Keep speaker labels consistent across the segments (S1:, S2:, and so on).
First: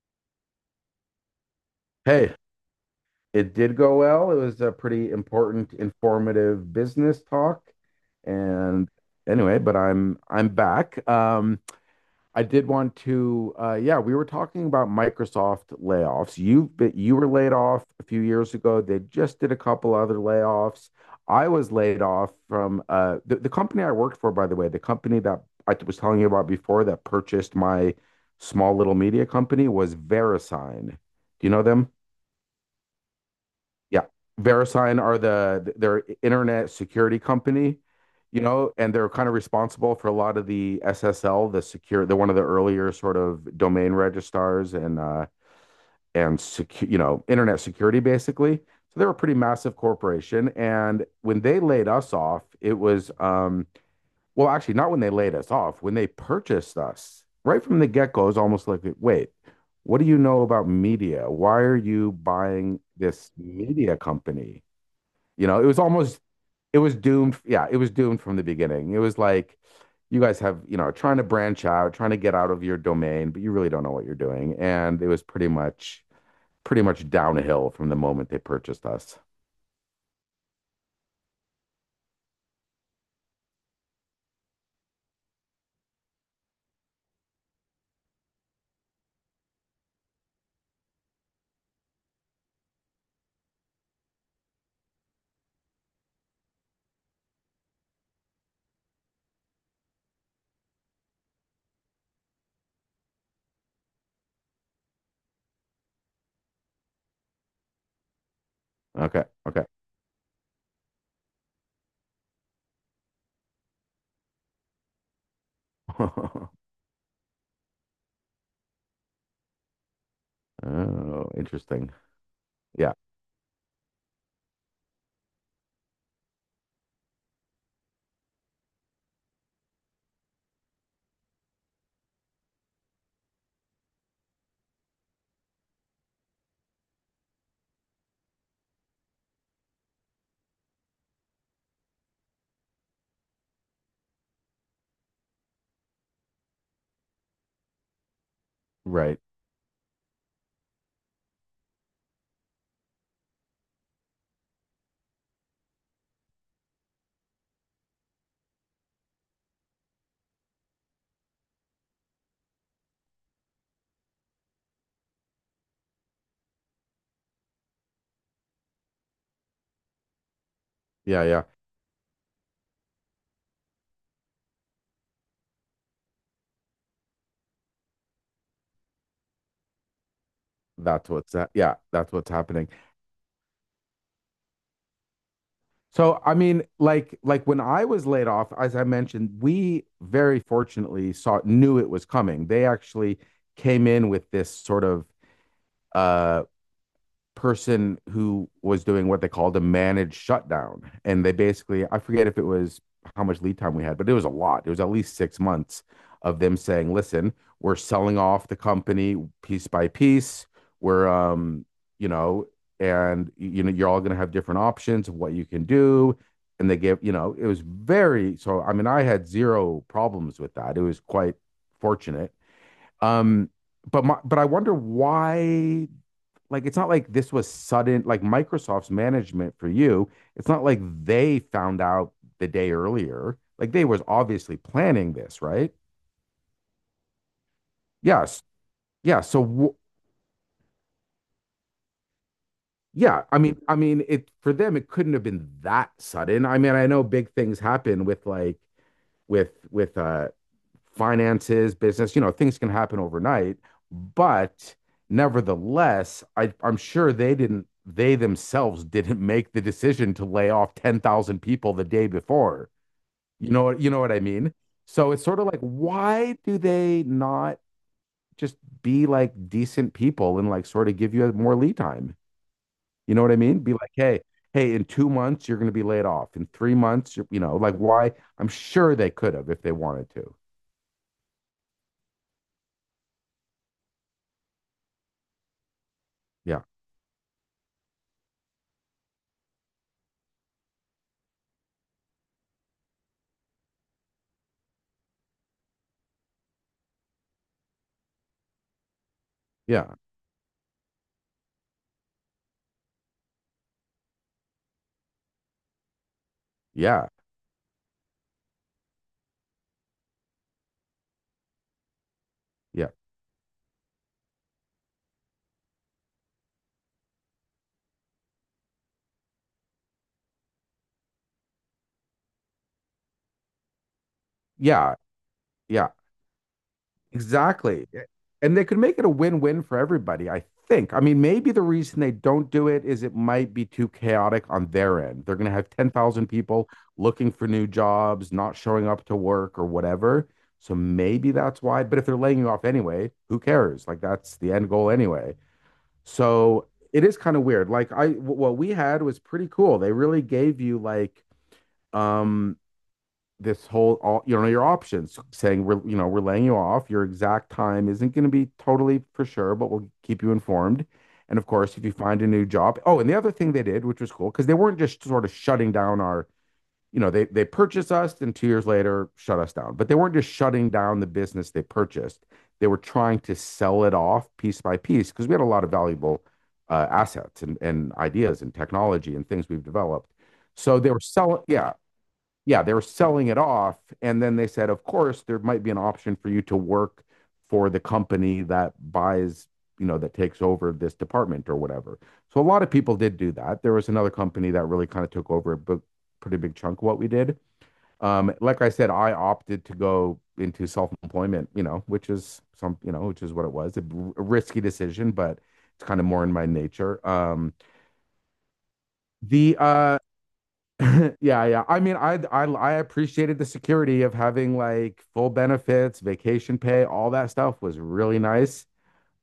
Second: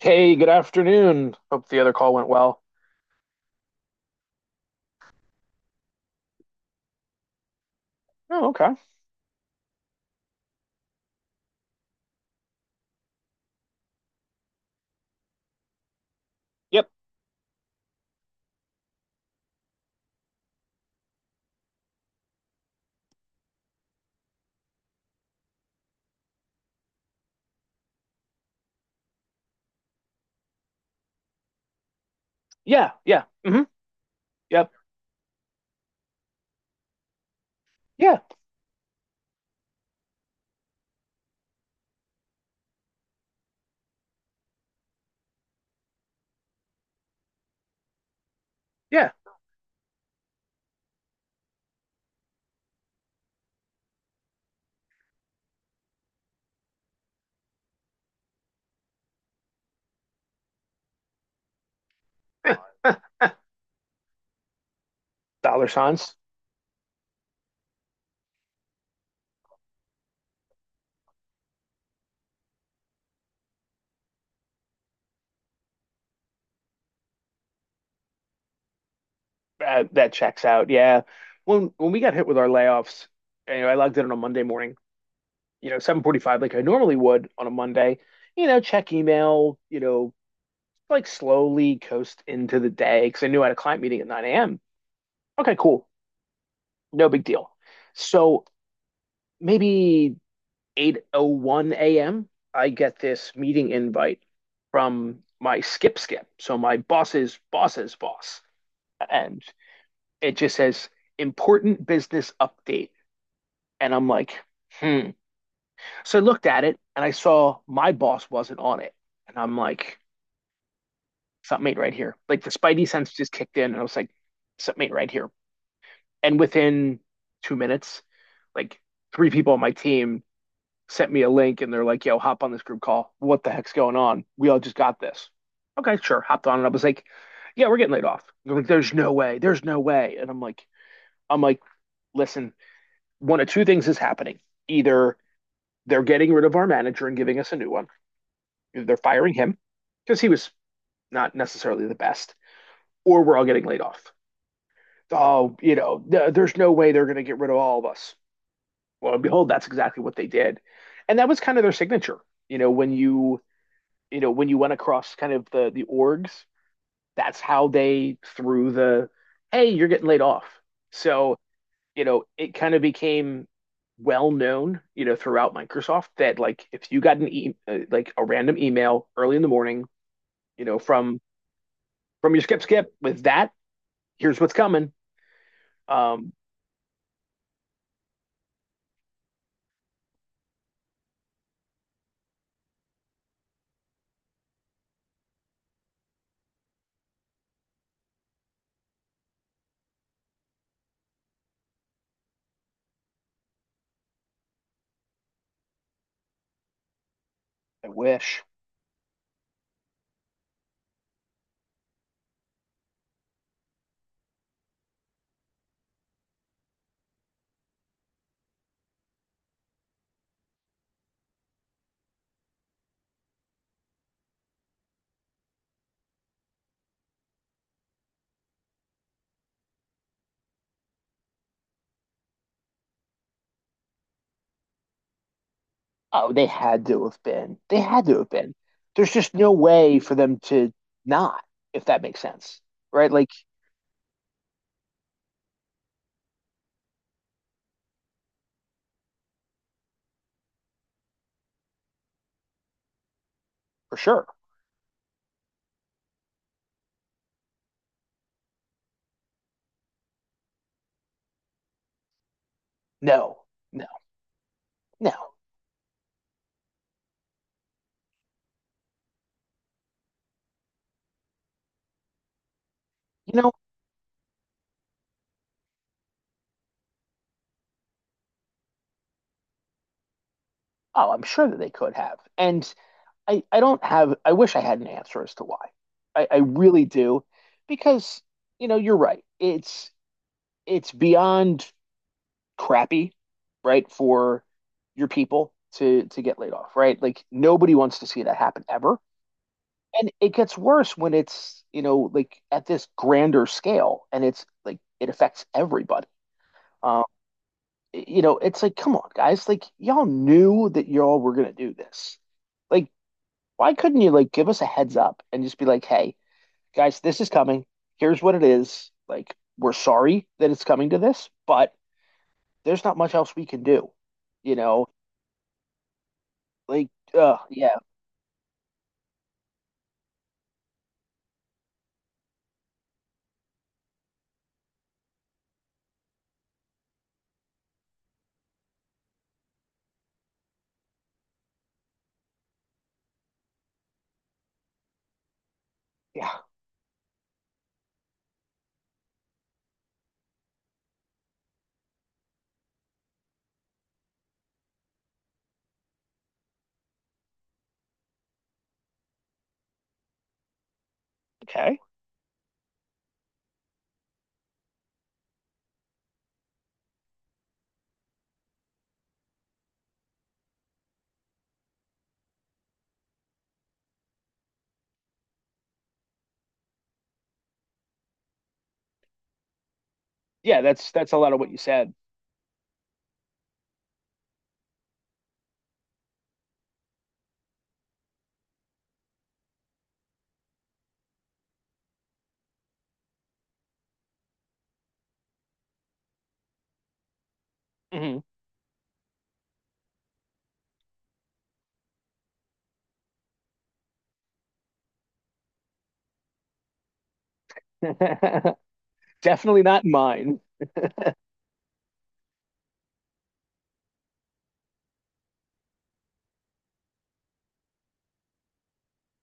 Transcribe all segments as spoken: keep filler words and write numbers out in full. S1: Hey, good afternoon. Hope the other call went
S2: Hey,
S1: well.
S2: it did go well. It was a pretty important, informative business talk.
S1: Oh, okay.
S2: And anyway, but I'm I'm back. Um, I did want to uh, yeah, we were talking about Microsoft layoffs. You
S1: Yep.
S2: you were laid off a few years ago. They just did a couple other layoffs. I was laid off from uh, the, the company I worked for, by the way, the company that I was telling you about before that purchased my small little media company was VeriSign. Do you know them?
S1: Yeah. Yeah. hmm
S2: Yeah.
S1: Yep.
S2: VeriSign are the their internet security company,
S1: Yeah.
S2: you know, and they're kind of responsible for a lot of the S S L, the secure, they're one of the earlier sort of domain registrars and uh and secure, you know, internet security basically. So they are
S1: Yeah.
S2: a pretty massive corporation. And when they laid us off, it was um well, actually not when they laid us off, when they purchased us. Right from the get-go, it was almost like, wait, what do you know about media? Why are you buying
S1: Huh. huh.
S2: this media company? You know, it
S1: Dollar
S2: was
S1: signs.
S2: almost it was doomed. Yeah, it was doomed from the beginning. It was like you guys have, you know, trying to branch out, trying to get out of your domain, but you really don't know what you're doing. And it was pretty much pretty much downhill from the moment they purchased us.
S1: Uh, that checks out. Yeah. When when we got hit with our layoffs, anyway, I logged in on a Monday morning, you know, seven forty-five like I normally would on a Monday. You know, check email, you know, like slowly coast into the day because I knew I had a client meeting at nine a m. Okay, cool. No big deal. So maybe eight oh one a m, I get this meeting invite from my skip skip, so my boss's boss's boss,
S2: Okay.
S1: and
S2: Okay.
S1: it just says important business update, and I'm like, hmm. So I looked at it and I saw my boss wasn't on it, and I'm like,
S2: Oh,
S1: something ain't
S2: interesting.
S1: right here. Like the spidey
S2: Yeah.
S1: sense just kicked in, and I was like, something ain't right here. And within two minutes, like three people on my team sent me a link and they're like, yo, hop on this group call. What the heck's going on? We all just got this. Okay, sure. Hopped on and I was like, yeah, we're getting laid off. They're like, there's no way. There's no way. And I'm like, I'm like, listen, one of two things is happening. Either they're getting rid of our manager and giving us a new one. Either they're
S2: Right.
S1: firing him because he was not necessarily the best, or we're all getting laid off. Oh, you know, th- there's no way they're going to get rid of all of us. Well, behold, that's exactly what they did. And that was kind of their signature. You know, when you you know, when you went across kind of the the orgs, that's how they threw the hey, you're getting laid off.
S2: Yeah,
S1: So,
S2: yeah.
S1: you know, it kind of became well known, you know, throughout Microsoft that like if you got an e- uh, like a random email early in the morning, you know,
S2: That's
S1: from
S2: what's that. Yeah, that's what's
S1: from your skip
S2: happening.
S1: skip with that, here's what's coming.
S2: So
S1: Um,
S2: I mean, like like when I was laid off, as I mentioned, we very fortunately saw knew it was coming. They actually came in with this sort of uh person who was doing what they called a managed shutdown. And they basically, I forget if it was how much lead time we had, but it was a lot. It was at least six months of them saying, listen, we're
S1: I
S2: selling
S1: wish.
S2: off the company piece by piece. We're, um, you know, and you know, you're all going to have different options of what you can do. And they give, you know, it was very, so I mean, I had zero problems with that. It was quite fortunate. Um, but my, but I wonder why like it's not like this was sudden like Microsoft's management for you. It's not like they found out the day earlier. Like they was obviously planning this, right?
S1: Oh, they had to have been. They had to have
S2: Yes.
S1: been. There's
S2: Yeah.
S1: just
S2: So
S1: no
S2: w-
S1: way for them to not, if that makes sense, right?
S2: yeah,
S1: Like
S2: I mean I mean it for them it couldn't have been that sudden. I mean I know big things happen with like with with uh, finances, business. You know, things can happen overnight,
S1: for sure.
S2: but nevertheless, I, I'm sure they didn't. They themselves didn't make the decision to lay off ten thousand people the day before.
S1: No,
S2: You know,
S1: no,
S2: you know what I mean? So it's
S1: no.
S2: sort of like, why do they not just be like decent people and like sort of give you more lead time? You know what I
S1: You know,
S2: mean? Be like, hey, hey, in two months you're going to be laid off. In three months, you know, like why? I'm sure they could have if they wanted to.
S1: oh, I'm sure that they could have. And I, I don't have, I wish I had an answer as to why. I, I
S2: yeah,
S1: really do. Because, you know, you're right. It's it's beyond crappy, right, for your people to to get laid off, right? Like nobody wants to see that happen ever.
S2: yeah,
S1: And it gets worse when it's, you know, like at this grander scale and it's like it affects everybody. Um,
S2: yeah,
S1: you know, it's like, come on, guys, like y'all knew that y'all were gonna do this.
S2: yeah,
S1: Like why couldn't you like give us a heads up and just be like, hey, guys, this is coming. Here's what it is. Like, we're sorry that it's coming to this, but there's not much else we can do. You know,
S2: yeah, yeah,
S1: like, uh, yeah,
S2: exactly. Yeah. And they could make it a win-win for everybody, I think. I mean, maybe the reason they don't do it is it might be too chaotic on their end. They're going to have ten thousand people looking for new jobs, not showing up to work or whatever. So maybe that's why. But if they're laying you off anyway, who cares? Like that's the end goal anyway.
S1: yeah,
S2: So it is kind of weird. Like I, w- what we had was pretty cool. They really gave you like, um, this whole all you know your options saying we're you know we're laying you off your exact time isn't going to be totally for sure but we'll keep you informed and of course
S1: okay,
S2: if you find a new job oh and the other thing they did which was cool because they weren't just sort of shutting down our you know they they purchased us and two years later shut us down but they weren't just shutting down the business they purchased they were trying to sell it off piece by piece because we had a lot of valuable uh, assets and, and ideas and technology and things we've developed
S1: yeah.
S2: so
S1: That's
S2: they were
S1: that's a lot of
S2: selling
S1: what you
S2: yeah
S1: said.
S2: yeah, they were selling it off. And then they said, of course, there might be an option for you to work for the company that buys, you know, that takes over this department or whatever. So a lot of people did do that. There was another company that really kind of took over a pretty big chunk of what we did.
S1: Mhm.
S2: Um, like I said, I opted to go into self-employment, you know, which is some, you know, which is what it was, a a risky decision, but it's kind of more in my nature. Um, the
S1: Definitely not
S2: uh,
S1: mine.
S2: Yeah, yeah. I mean, I I I appreciated the security of having like full benefits, vacation pay, all that stuff was really nice.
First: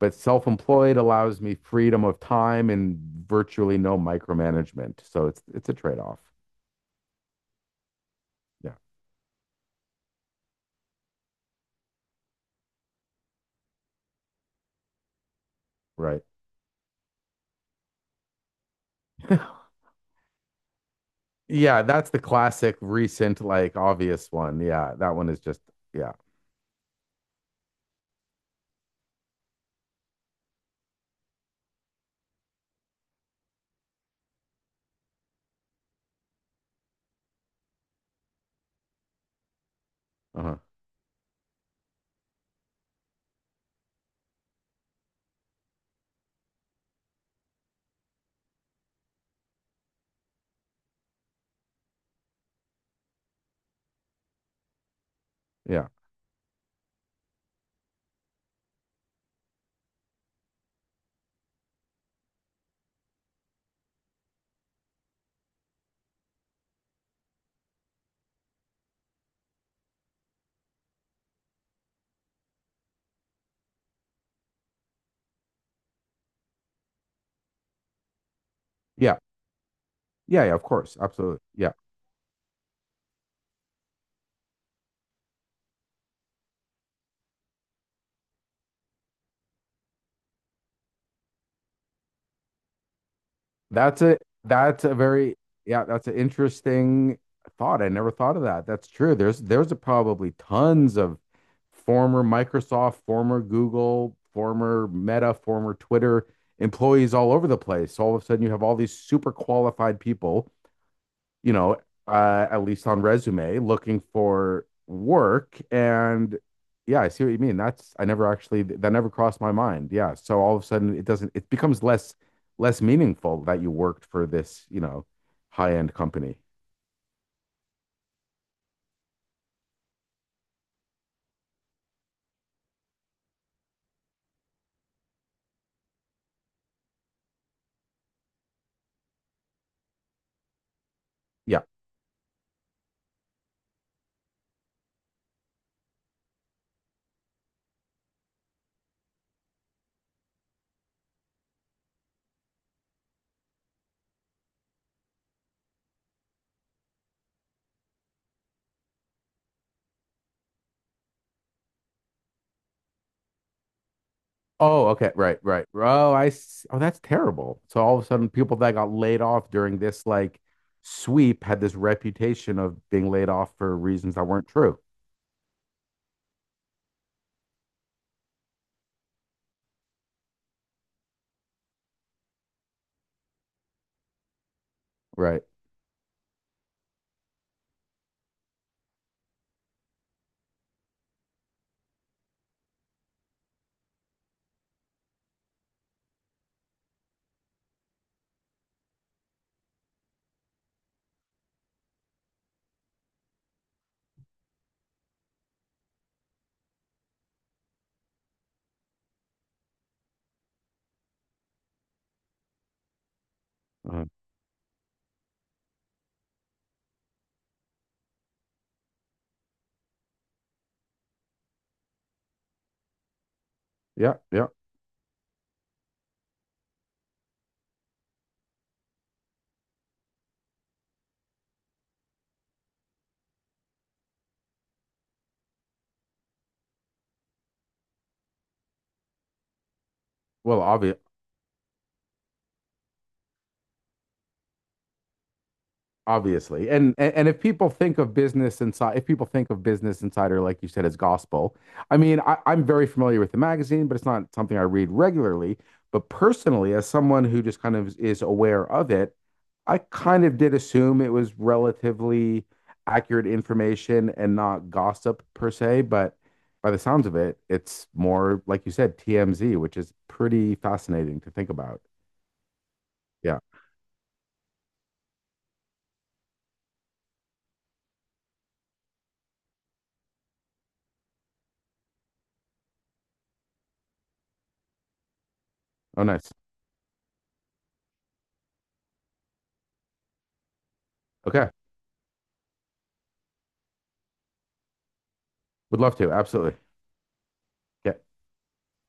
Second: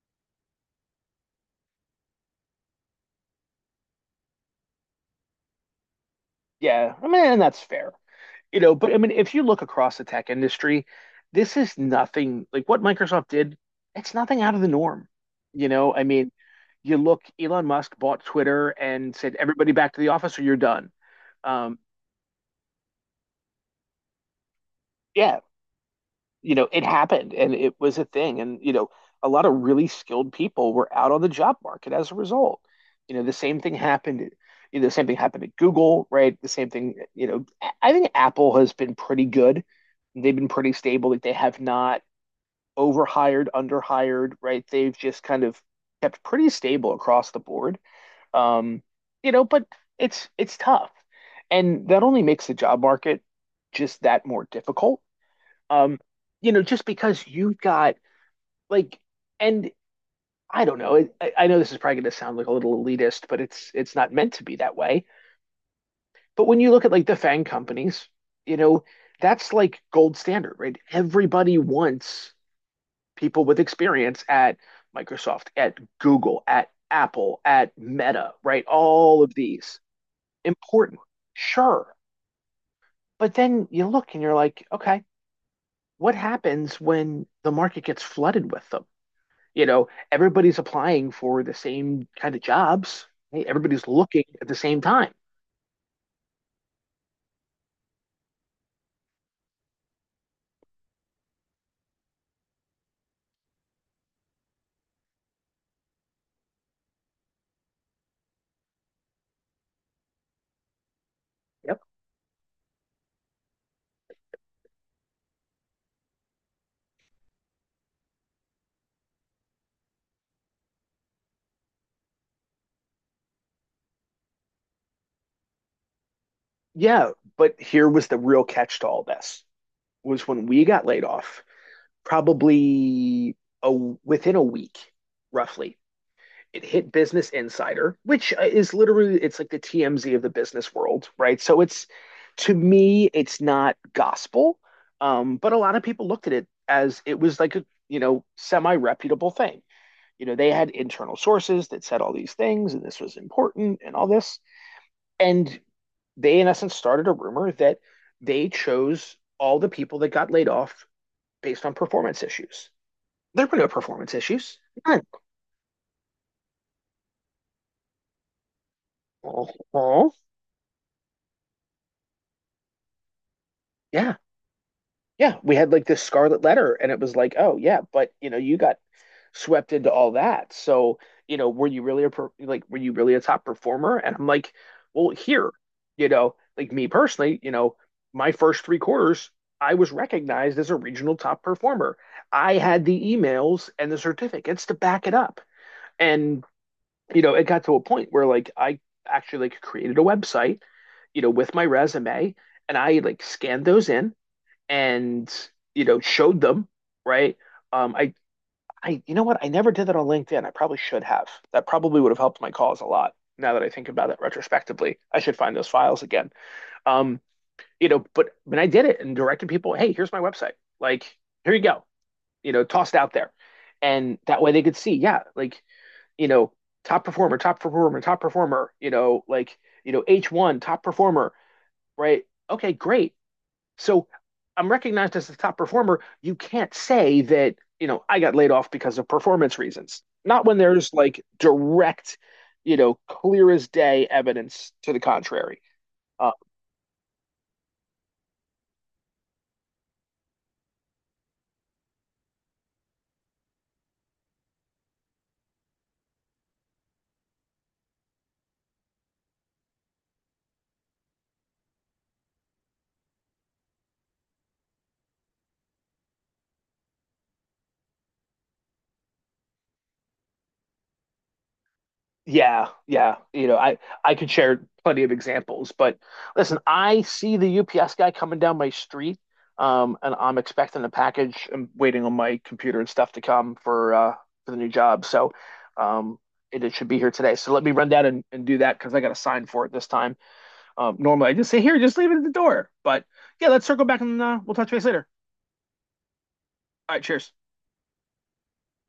S2: But self-employed allows me freedom of time and virtually no micromanagement. So it's it's a trade-off.
S1: Yeah, I mean, and that's fair. You
S2: Yeah,
S1: know, but I mean, if you look across the tech industry, this is nothing like what Microsoft did. It's nothing out of the norm. You know, I
S2: right.
S1: mean, you look, Elon Musk bought Twitter and said, everybody back to the office or you're done. Um,
S2: Yeah, that's the classic recent, like obvious one. Yeah, that one is
S1: yeah,
S2: just yeah.
S1: you know, it happened and it was a thing. And, you know, a lot of really skilled people were out on the job market as a result. You know, the same thing happened. You know, the same thing happened at Google, right? The same thing, you know, I think Apple has been pretty good. They've been
S2: Uh-huh.
S1: pretty stable. Like they have not overhired, underhired, right? They've just kind of kept pretty stable across the board. Um, you know, but it's it's tough. And that only makes the job market just that more difficult.
S2: Yeah.
S1: Um, you know, just because you've got like and I don't know, I, I know this is probably gonna sound like a little elitist, but it's it's not meant to be that way. But when you look at like the fang companies, you know, that's like gold standard, right? Everybody wants people with experience at Microsoft, at Google, at Apple, at Meta, right?
S2: Yeah.
S1: All of these.
S2: Yeah, yeah, of course.
S1: Important,
S2: Absolutely. Yeah.
S1: sure. But then you look and you're like, okay, what happens when the market gets flooded with them? You know, everybody's applying for the same kind of jobs, right? Everybody's
S2: That's a
S1: looking at the same
S2: that's a
S1: time.
S2: very yeah, that's an interesting thought. I never thought of that. That's true. There's there's probably tons of former Microsoft, former Google, former Meta, former Twitter employees all over the place. So all of a sudden you have all these super qualified people you know,
S1: Yep.
S2: uh, at least on resume, looking for work. And yeah, I see what you mean. That's I never actually that never crossed my mind. Yeah. So all of a sudden it doesn't it becomes less less meaningful that you worked for this, you know, high-end company.
S1: Yeah, but here was the real catch to all this was when we got laid off, probably a, within a week, roughly, it hit Business Insider, which uh, is literally it's like the T M Z of the business world, right? So
S2: Yeah.
S1: it's to me, it's not gospel, um, but a lot of people looked at it as it was like a you know semi reputable thing. You know, they had internal sources that said all these things, and this was important, and all this, and they in essence started a rumor that they chose all the people that got laid off based on performance issues. There were no performance issues.
S2: Oh,
S1: None.
S2: okay. Right, right. Oh, I s- oh that's terrible. So all of a sudden people that got laid
S1: Oh,
S2: off during this
S1: oh,
S2: like sweep had this reputation of being laid off for
S1: yeah.
S2: reasons that weren't true.
S1: Yeah, we had like this scarlet letter, and it was like, oh yeah, but you know, you got swept into all that. So, you know, were you really a per like were you really a top performer? And I'm like, well,
S2: Right.
S1: here, you know, like me personally, you know, my first three quarters, I was recognized as a regional top performer. I had the emails and the certificates to back it up. And, you know, it got to a point where like I actually like created a website, you know, with my resume, and I like scanned those in and you know showed them, right? Um, I I you know what? I never did that on LinkedIn. I probably should have. That probably would have helped my cause a lot. Now that I think
S2: Uh,
S1: about it retrospectively, I should find those files again. Um, you know, but when I did it and directed people, hey, here's my website. Like, here you go. You know, tossed out there,
S2: yeah,
S1: and that
S2: yeah.
S1: way they could see, yeah, like you know, top performer, top performer, top performer. You know, like you know, H one top performer, right? Okay, great. So I'm recognized as the top performer. You can't say that, you know, I got laid off because of performance reasons. Not when
S2: Well,
S1: there's
S2: obvious
S1: like direct, you know, clear as day evidence to the contrary. Uh,
S2: obviously and, and and if people think of business inside if people think of business insider like you said as gospel I mean I, I'm very familiar with the magazine but it's not something I read regularly but personally as someone who just kind of is aware of it I kind of did assume it was relatively accurate information and not gossip per se but by the sounds of it it's more like you said tmz which is pretty fascinating to think about
S1: Yeah, yeah.
S2: yeah
S1: You know, I I could share plenty of examples, but listen, I see the U P S guy coming down my street, um, and I'm expecting a package. I'm waiting on my computer and stuff to come for uh for the new job. So,
S2: oh
S1: um,
S2: nice
S1: it, it should be here today. So let me run down and, and do that because I got a sign for it this time. Um, normally I just
S2: okay
S1: say here, just leave it at the door. But yeah, let's circle back and uh, we'll touch base later.
S2: would love to absolutely
S1: All right, cheers.
S2: yeah